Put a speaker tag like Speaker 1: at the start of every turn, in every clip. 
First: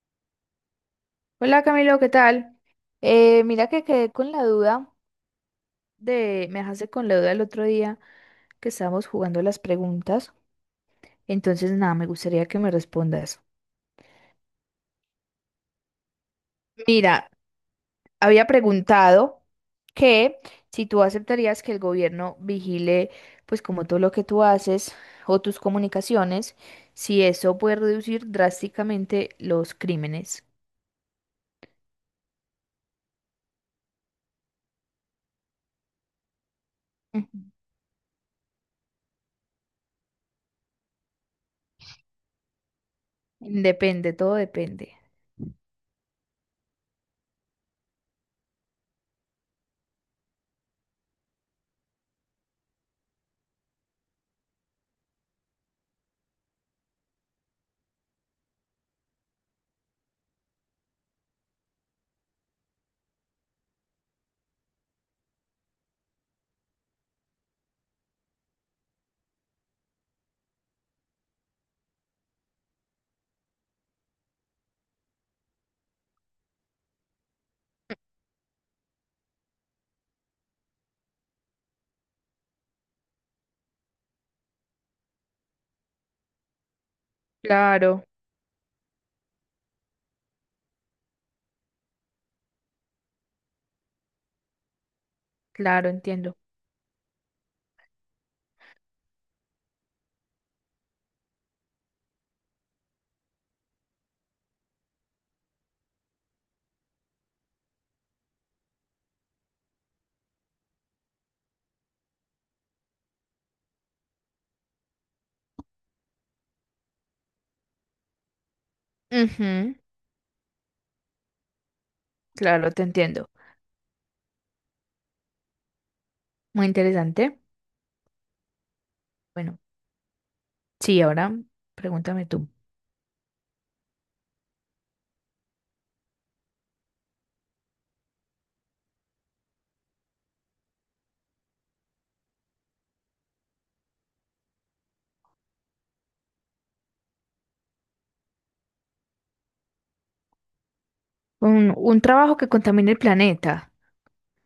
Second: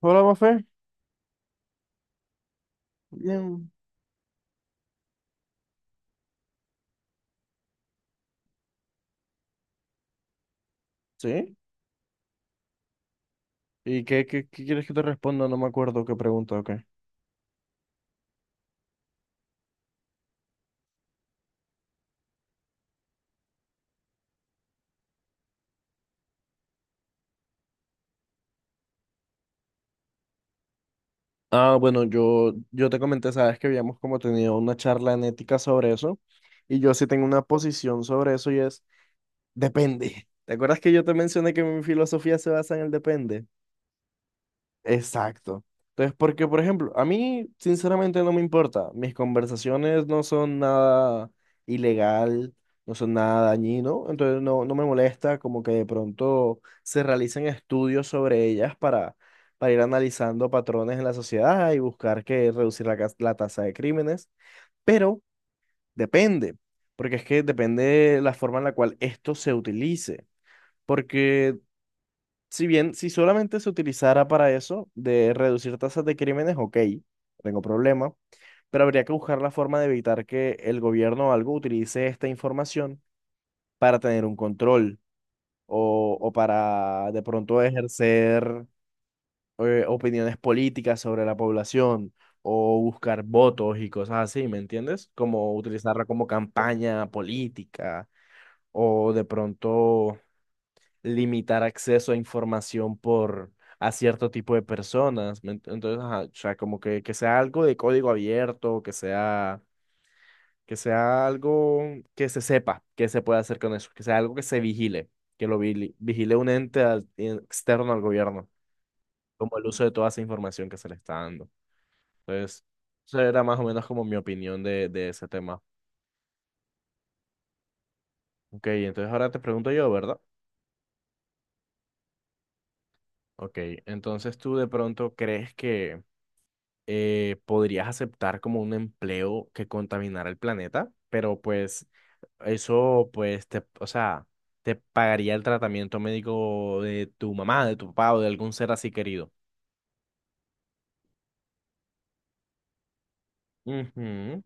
Speaker 1: Hola, Mafe.
Speaker 2: Hola Camilo, ¿qué tal? Mira
Speaker 1: Bien.
Speaker 2: que quedé con la duda me dejaste con la duda el otro día que estábamos jugando las preguntas,
Speaker 1: ¿Sí?
Speaker 2: entonces nada, me gustaría que me respondas.
Speaker 1: ¿Y qué quieres que te responda? No me acuerdo qué pregunta o qué.
Speaker 2: Mira, había preguntado que si tú aceptarías que el gobierno vigile pues como todo lo que tú haces o tus comunicaciones, si eso puede reducir drásticamente los crímenes.
Speaker 1: Ah, bueno, yo te comenté, sabes que habíamos como tenido una charla en ética sobre eso, y yo sí tengo una
Speaker 2: Ujú.
Speaker 1: posición sobre eso y es, depende. ¿Te acuerdas que yo te mencioné que mi filosofía se basa en el depende?
Speaker 2: Depende, todo depende.
Speaker 1: Exacto. Entonces, porque, por ejemplo, a mí sinceramente no me importa. Mis conversaciones no son nada ilegal, no son nada dañino, entonces no me molesta como que de pronto se realicen estudios sobre ellas para ir analizando patrones en la sociedad y buscar que reducir la, la tasa de crímenes. Pero depende, porque es que depende la forma en la cual esto se utilice. Porque si bien, si solamente se utilizara para eso, de reducir tasas de crímenes, ok, no tengo problema, pero habría que buscar la forma de evitar que el gobierno o algo utilice esta información para tener un control o para de pronto
Speaker 2: Claro,
Speaker 1: ejercer opiniones políticas sobre la población o buscar votos y cosas así, ¿me entiendes? Como
Speaker 2: claro,
Speaker 1: utilizarla como
Speaker 2: entiendo.
Speaker 1: campaña política o de pronto limitar acceso a información por a cierto tipo de personas. Entonces, ajá, o sea, como que sea algo de código abierto, que sea algo que se sepa que se puede hacer con eso, que sea algo que se vigile, que lo vigile un ente externo al gobierno, como el
Speaker 2: Ujú.
Speaker 1: uso de toda esa información que se le está dando. Entonces,
Speaker 2: Claro, te
Speaker 1: esa
Speaker 2: entiendo.
Speaker 1: era más o menos como mi opinión de ese tema.
Speaker 2: Muy interesante.
Speaker 1: Ok, entonces ahora te
Speaker 2: Bueno,
Speaker 1: pregunto yo, ¿verdad?
Speaker 2: sí, ahora pregúntame tú.
Speaker 1: Ok, entonces tú de pronto crees que podrías aceptar como un empleo que contaminara el planeta, pero pues eso, pues, te, o sea, te pagaría el tratamiento médico de tu mamá, de tu papá o de algún ser así querido.
Speaker 2: Un trabajo que contamine el planeta,
Speaker 1: Ujú.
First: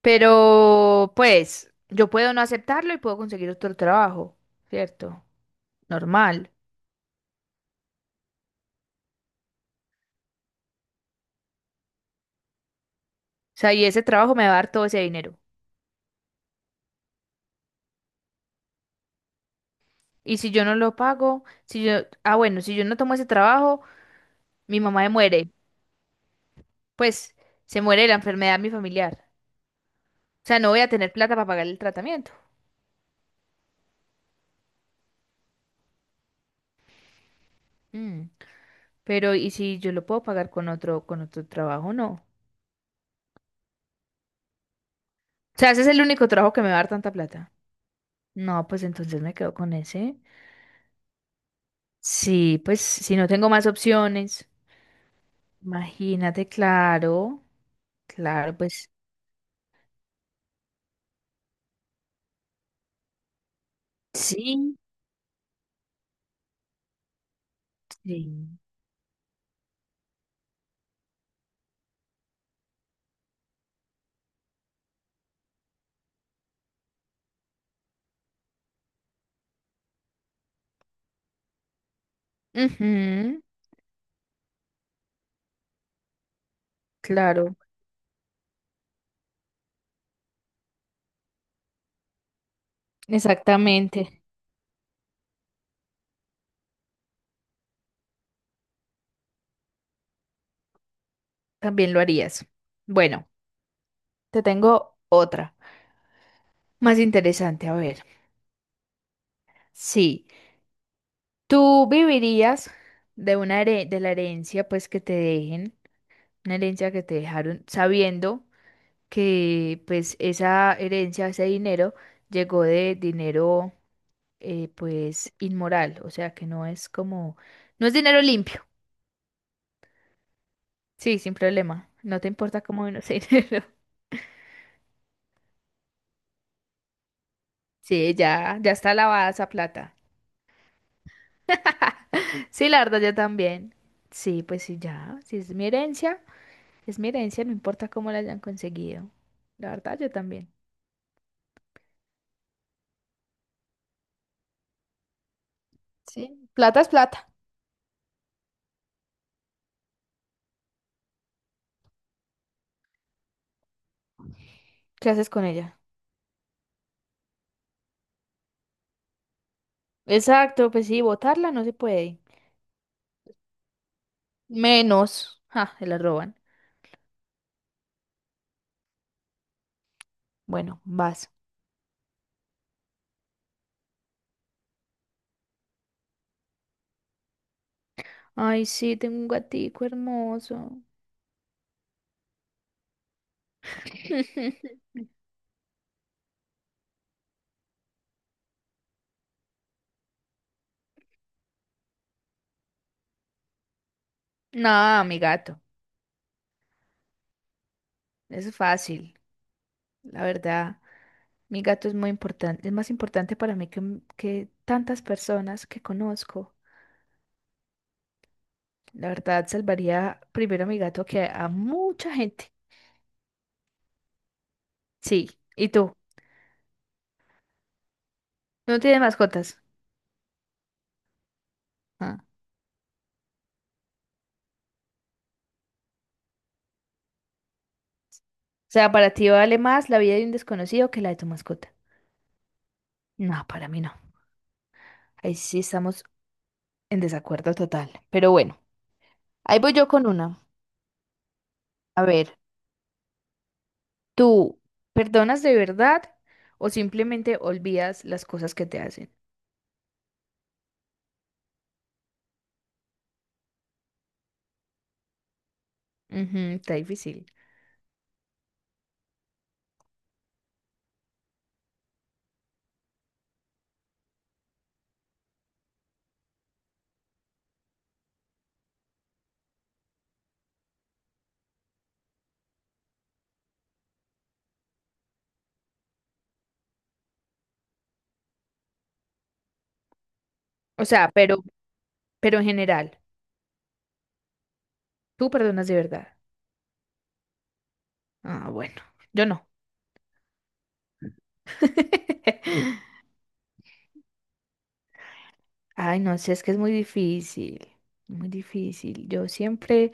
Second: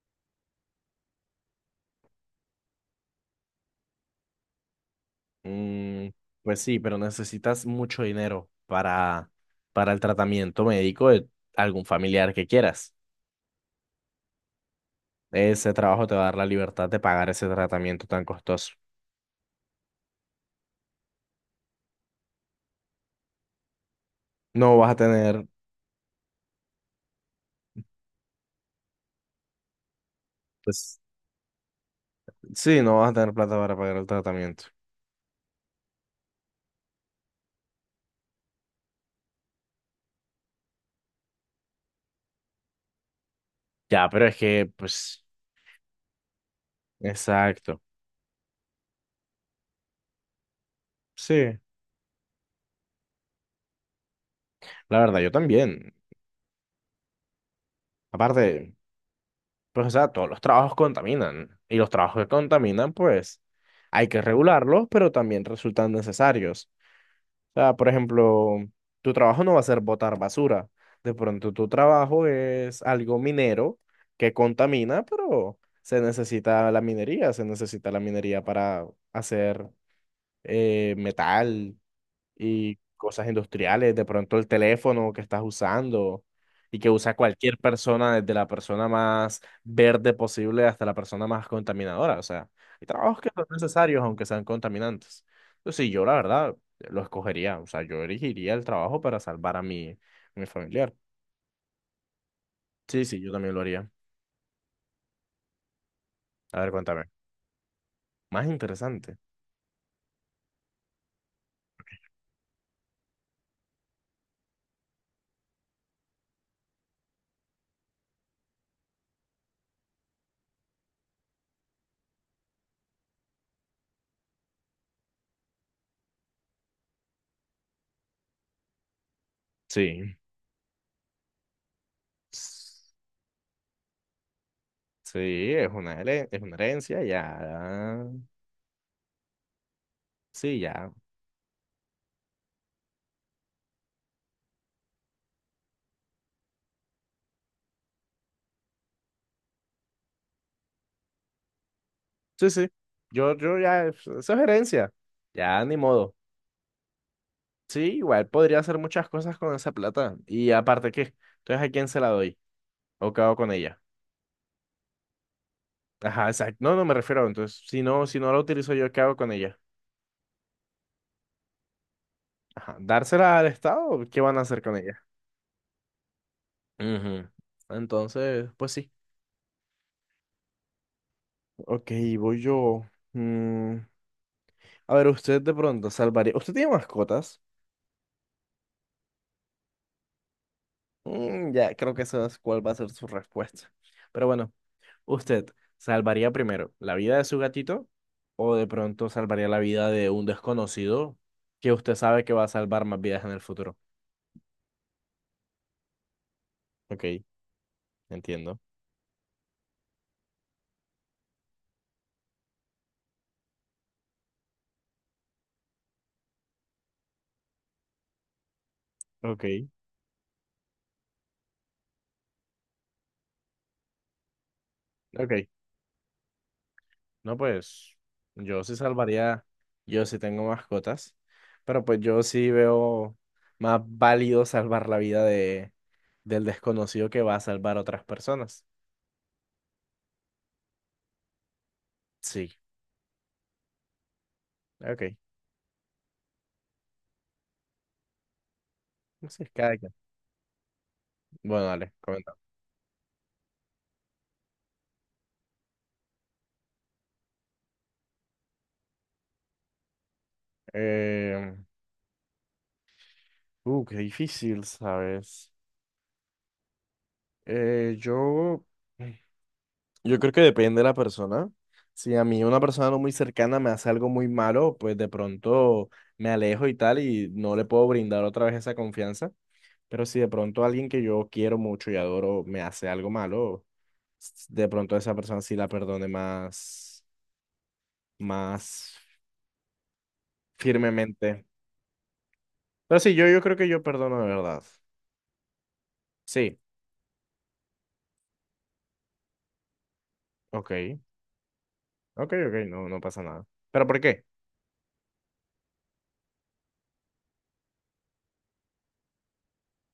Speaker 2: pero pues yo puedo no aceptarlo y puedo conseguir otro trabajo, ¿cierto?
Speaker 1: Mm,
Speaker 2: Normal.
Speaker 1: pues sí, pero necesitas mucho dinero para el tratamiento médico de algún familiar que quieras.
Speaker 2: O sea, y ese trabajo me va a dar todo ese dinero.
Speaker 1: Ese trabajo te va a dar la libertad de pagar ese tratamiento tan costoso.
Speaker 2: Y si yo no lo pago, si yo, ah, Bueno, si yo no tomo ese trabajo,
Speaker 1: No
Speaker 2: mi
Speaker 1: vas a
Speaker 2: mamá me
Speaker 1: tener,
Speaker 2: muere. Pues se muere de la enfermedad de mi familiar. O sea, no voy a
Speaker 1: pues,
Speaker 2: tener plata para pagar el tratamiento.
Speaker 1: sí, no vas a tener plata para pagar el tratamiento.
Speaker 2: Mm, pero, ¿y si yo lo puedo pagar con otro trabajo? No.
Speaker 1: Ya, pero es que, pues,
Speaker 2: O sea, ese es el único trabajo que me va a dar tanta plata.
Speaker 1: exacto.
Speaker 2: No, pues entonces me quedo con ese.
Speaker 1: Sí,
Speaker 2: Sí, pues si no tengo más opciones,
Speaker 1: la verdad, yo también.
Speaker 2: imagínate, claro, claro,
Speaker 1: Aparte,
Speaker 2: pues
Speaker 1: pues, o sea, todos los trabajos contaminan. Y los trabajos que contaminan, pues, hay que
Speaker 2: sí,
Speaker 1: regularlos, pero también resultan necesarios. O sea, por ejemplo,
Speaker 2: sí.
Speaker 1: tu trabajo no va a ser botar basura. De pronto, tu trabajo es algo minero que contamina, pero se necesita la minería. Se necesita la minería para hacer metal y cosas
Speaker 2: Ujú,
Speaker 1: industriales, de pronto el teléfono que estás usando y que usa
Speaker 2: claro,
Speaker 1: cualquier persona, desde la persona más verde posible hasta la persona más contaminadora. O sea, hay trabajos que son necesarios
Speaker 2: exactamente.
Speaker 1: aunque sean contaminantes. Entonces, sí, yo la verdad lo escogería. O sea, yo elegiría el trabajo para salvar a mi, mi familiar.
Speaker 2: También lo harías.
Speaker 1: Sí, sí,
Speaker 2: Bueno,
Speaker 1: yo también lo haría.
Speaker 2: te tengo otra,
Speaker 1: A ver,
Speaker 2: más
Speaker 1: cuéntame.
Speaker 2: interesante, a ver.
Speaker 1: Más interesante.
Speaker 2: Sí, tú vivirías de la herencia, pues que te dejen, una herencia que te dejaron sabiendo que pues esa herencia, ese dinero, llegó de dinero pues inmoral, o sea que no es como, no es dinero limpio,
Speaker 1: Sí.
Speaker 2: sí, sin problema, no te importa cómo vino ese dinero.
Speaker 1: Sí, es una, es una herencia, ya.
Speaker 2: Sí, ya, ya está lavada esa plata.
Speaker 1: Sí, ya.
Speaker 2: Sí, la verdad, yo también. Sí, pues sí, ya, si es mi herencia, es mi herencia, no importa cómo la hayan conseguido. La verdad, yo también.
Speaker 1: Sí, sí. Yo ya, eso es herencia. Ya, ni modo.
Speaker 2: Sí, plata es plata.
Speaker 1: Sí, igual podría hacer muchas cosas con esa plata. Y aparte, ¿qué? Entonces, ¿a quién se la doy? ¿O qué hago con ella?
Speaker 2: ¿Qué haces con ella?
Speaker 1: Ajá, exacto. No, no me refiero. Entonces, si no la utilizo yo, ¿qué hago con ella?
Speaker 2: Exacto, pues sí, botarla no se puede.
Speaker 1: Ajá. ¿Dársela al Estado? ¿O qué van a hacer con ella?
Speaker 2: Menos, ja, se la roban.
Speaker 1: Ujú. Entonces, pues sí.
Speaker 2: Bueno, vas.
Speaker 1: Ok, voy yo. Mm, A ver, usted de pronto salvaría. ¿Usted tiene mascotas?
Speaker 2: Ay, sí, tengo un gatico hermoso.
Speaker 1: Mm, ya, creo que esa es cuál va a ser su respuesta. Pero bueno. ¿Usted salvaría primero la vida de su gatito o de pronto salvaría la vida de un desconocido que usted sabe que va a salvar más vidas en el futuro?
Speaker 2: No, mi gato,
Speaker 1: Ok,
Speaker 2: es
Speaker 1: entiendo.
Speaker 2: fácil, la verdad. Mi gato es muy importante, es más importante para mí que, que tantas personas que conozco. La
Speaker 1: Ok,
Speaker 2: verdad, salvaría primero a mi gato que a mucha gente. Sí,
Speaker 1: ok.
Speaker 2: ¿y tú?
Speaker 1: No, pues yo sí
Speaker 2: ¿No tienes
Speaker 1: salvaría,
Speaker 2: mascotas?
Speaker 1: yo sí tengo mascotas, pero pues
Speaker 2: Ah.
Speaker 1: yo sí veo más válido salvar la vida de, del desconocido que va a salvar a otras personas.
Speaker 2: O sea, para ti vale más la vida de un desconocido que la de tu mascota.
Speaker 1: Sí,
Speaker 2: No, para mí no.
Speaker 1: ok.
Speaker 2: Ahí sí estamos en desacuerdo total. Pero bueno,
Speaker 1: Sí,
Speaker 2: ahí voy
Speaker 1: cada
Speaker 2: yo
Speaker 1: quien.
Speaker 2: con una.
Speaker 1: Bueno, dale,
Speaker 2: A ver.
Speaker 1: comenta.
Speaker 2: ¿Tú perdonas de verdad o simplemente olvidas las cosas que te hacen?
Speaker 1: Eh, qué difícil, ¿sabes?
Speaker 2: Ujú, está difícil.
Speaker 1: Eh, yo, yo creo que depende de la persona. Si a mí una persona no muy cercana me hace algo muy malo, pues de pronto me alejo y tal y no le puedo brindar otra vez esa confianza. Pero si de pronto alguien que yo quiero mucho y adoro me hace algo malo, de pronto esa persona sí la perdone más, más
Speaker 2: O sea,
Speaker 1: firmemente.
Speaker 2: pero en general,
Speaker 1: Pero sí, yo creo que yo perdono de verdad.
Speaker 2: ¿tú perdonas de verdad?
Speaker 1: Sí,
Speaker 2: Ah, bueno, yo no.
Speaker 1: ok, ok, ok, no, no pasa nada. ¿Pero por qué?
Speaker 2: Ay, no sé, es que es muy difícil, muy difícil. Yo siempre,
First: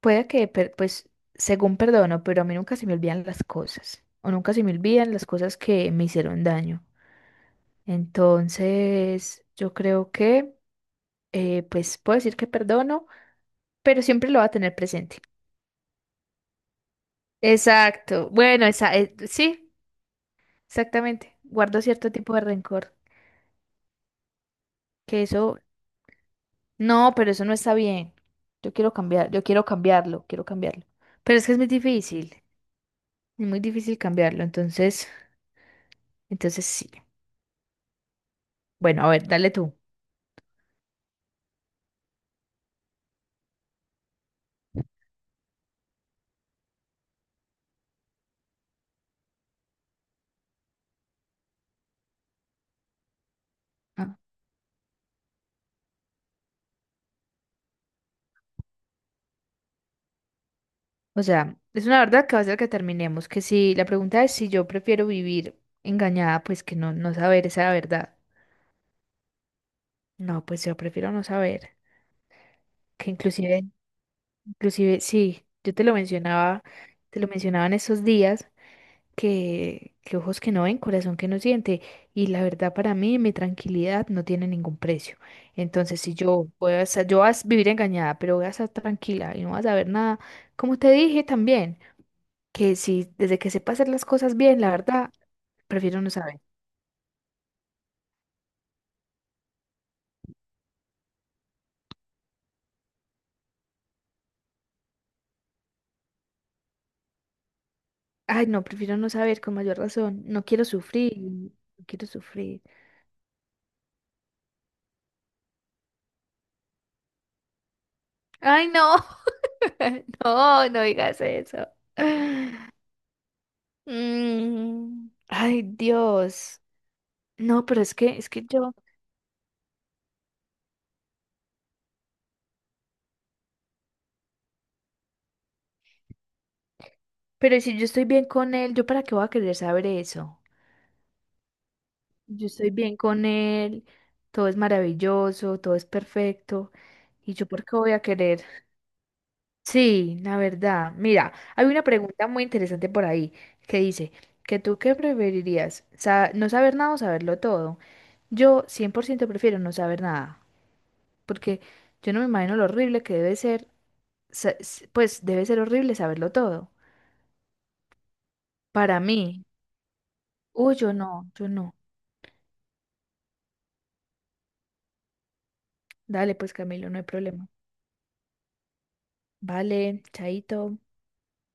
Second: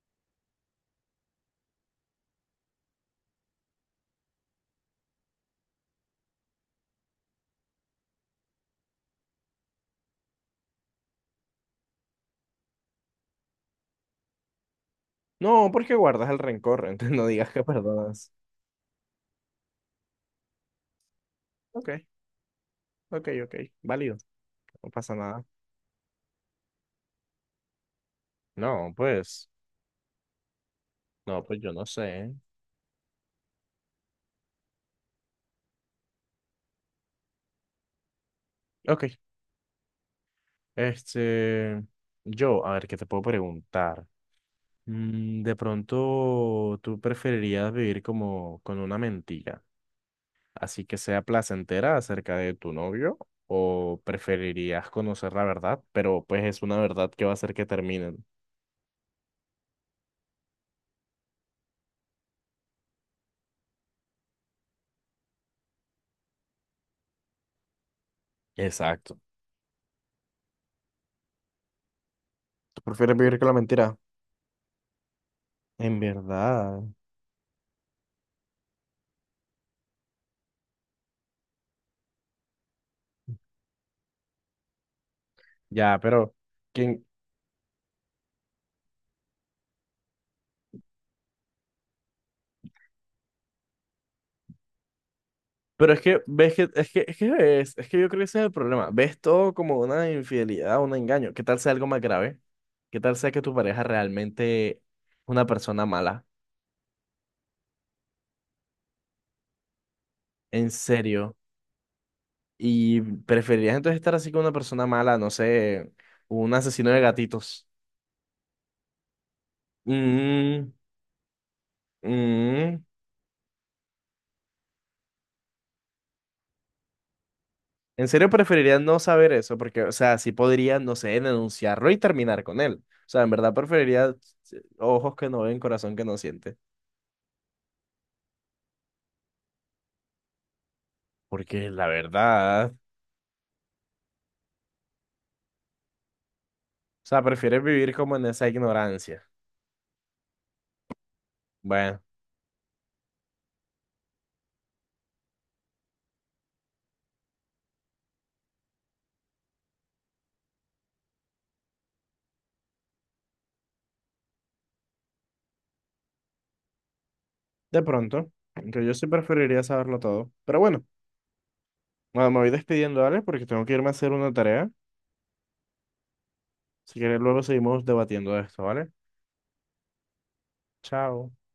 Speaker 2: puede que, pues, según perdono, pero a mí nunca se me olvidan las cosas, o nunca se me olvidan las cosas que me hicieron daño. Entonces, yo creo que, pues, puedo decir que perdono, pero siempre lo va a tener presente.
Speaker 1: No, porque guardas el rencor, entonces no digas que
Speaker 2: Exacto.
Speaker 1: perdonas.
Speaker 2: Bueno, sí, exactamente. Guardo
Speaker 1: Ok,
Speaker 2: cierto tipo de rencor.
Speaker 1: ok, ok, válido, no pasa
Speaker 2: Que
Speaker 1: nada.
Speaker 2: eso, no, pero eso no está bien. Yo
Speaker 1: No,
Speaker 2: quiero cambiar, yo
Speaker 1: pues,
Speaker 2: quiero cambiarlo, quiero cambiarlo. Pero
Speaker 1: no,
Speaker 2: es que
Speaker 1: pues yo no sé.
Speaker 2: es muy difícil cambiarlo. Entonces, entonces sí.
Speaker 1: Ok,
Speaker 2: Bueno, a ver, dale tú.
Speaker 1: este, yo, a ver, ¿qué te puedo preguntar? Mm, de pronto, ¿tú preferirías vivir como con una mentira, así que sea placentera acerca de tu novio, o
Speaker 2: Ah,
Speaker 1: preferirías conocer la verdad, pero pues es una verdad que va a hacer que terminen?
Speaker 2: o sea, es una verdad que va a ser que terminemos. Que si la pregunta es si yo prefiero vivir engañada, pues que no, no saber esa verdad.
Speaker 1: Exacto.
Speaker 2: No, pues yo prefiero no saber.
Speaker 1: ¿Tú
Speaker 2: Que
Speaker 1: prefieres vivir con la
Speaker 2: inclusive,
Speaker 1: mentira?
Speaker 2: inclusive, sí, yo
Speaker 1: En verdad.
Speaker 2: te lo mencionaba en esos días, que ojos que no ven, corazón que no siente. Y la verdad para mí, mi tranquilidad no tiene ningún precio.
Speaker 1: Ya,
Speaker 2: Entonces, si
Speaker 1: pero
Speaker 2: yo puedo
Speaker 1: ¿quién?
Speaker 2: estar- yo voy a vivir engañada, pero voy a estar tranquila y no vas a ver nada, como te dije también, que si desde que sepa hacer las cosas bien, la verdad,
Speaker 1: Pero
Speaker 2: prefiero
Speaker 1: es
Speaker 2: no
Speaker 1: que
Speaker 2: saber.
Speaker 1: ves que es que yo creo que ese es el problema. Ves todo como una infidelidad, un engaño. ¿Qué tal sea algo más grave? ¿Qué tal sea que tu pareja realmente es una persona mala?
Speaker 2: Ay, no, prefiero no saber con mayor razón. No quiero
Speaker 1: En
Speaker 2: sufrir,
Speaker 1: serio.
Speaker 2: no quiero sufrir.
Speaker 1: ¿Y preferirías entonces estar así con una persona mala, no sé, un asesino de gatitos?
Speaker 2: Ay, no, no,
Speaker 1: Mm,
Speaker 2: no digas eso.
Speaker 1: mm.
Speaker 2: Mm, ay, Dios. No, pero
Speaker 1: En serio
Speaker 2: es que yo,
Speaker 1: preferirías no saber eso, porque, o sea, sí podría, no sé, denunciarlo y terminar con él. O sea, en verdad preferiría ojos que no ven, corazón que no siente.
Speaker 2: pero si yo estoy bien con él, ¿yo para qué voy a querer saber eso?
Speaker 1: Porque la
Speaker 2: Yo estoy
Speaker 1: verdad, o
Speaker 2: bien con él, todo es maravilloso, todo es perfecto.
Speaker 1: sea,
Speaker 2: ¿Y yo
Speaker 1: prefieres
Speaker 2: por qué voy
Speaker 1: vivir
Speaker 2: a
Speaker 1: como en
Speaker 2: querer?
Speaker 1: esa ignorancia.
Speaker 2: Sí, la verdad. Mira, hay una
Speaker 1: Bueno,
Speaker 2: pregunta muy interesante por ahí que dice, ¿que tú qué preferirías? ¿No saber nada o saberlo todo? Yo 100% prefiero no saber nada, porque yo no me imagino lo horrible que debe ser pues debe ser horrible saberlo todo.
Speaker 1: de pronto, aunque yo
Speaker 2: Para
Speaker 1: sí
Speaker 2: mí,
Speaker 1: preferiría saberlo todo.
Speaker 2: uy, yo no, yo no.
Speaker 1: Bueno, me voy despidiendo, ¿vale? Porque tengo que irme a hacer una tarea.
Speaker 2: Dale, pues Camilo, no
Speaker 1: Si
Speaker 2: hay
Speaker 1: quieres, luego
Speaker 2: problema.
Speaker 1: seguimos debatiendo de esto, ¿vale?
Speaker 2: Vale, chaito.
Speaker 1: Chao.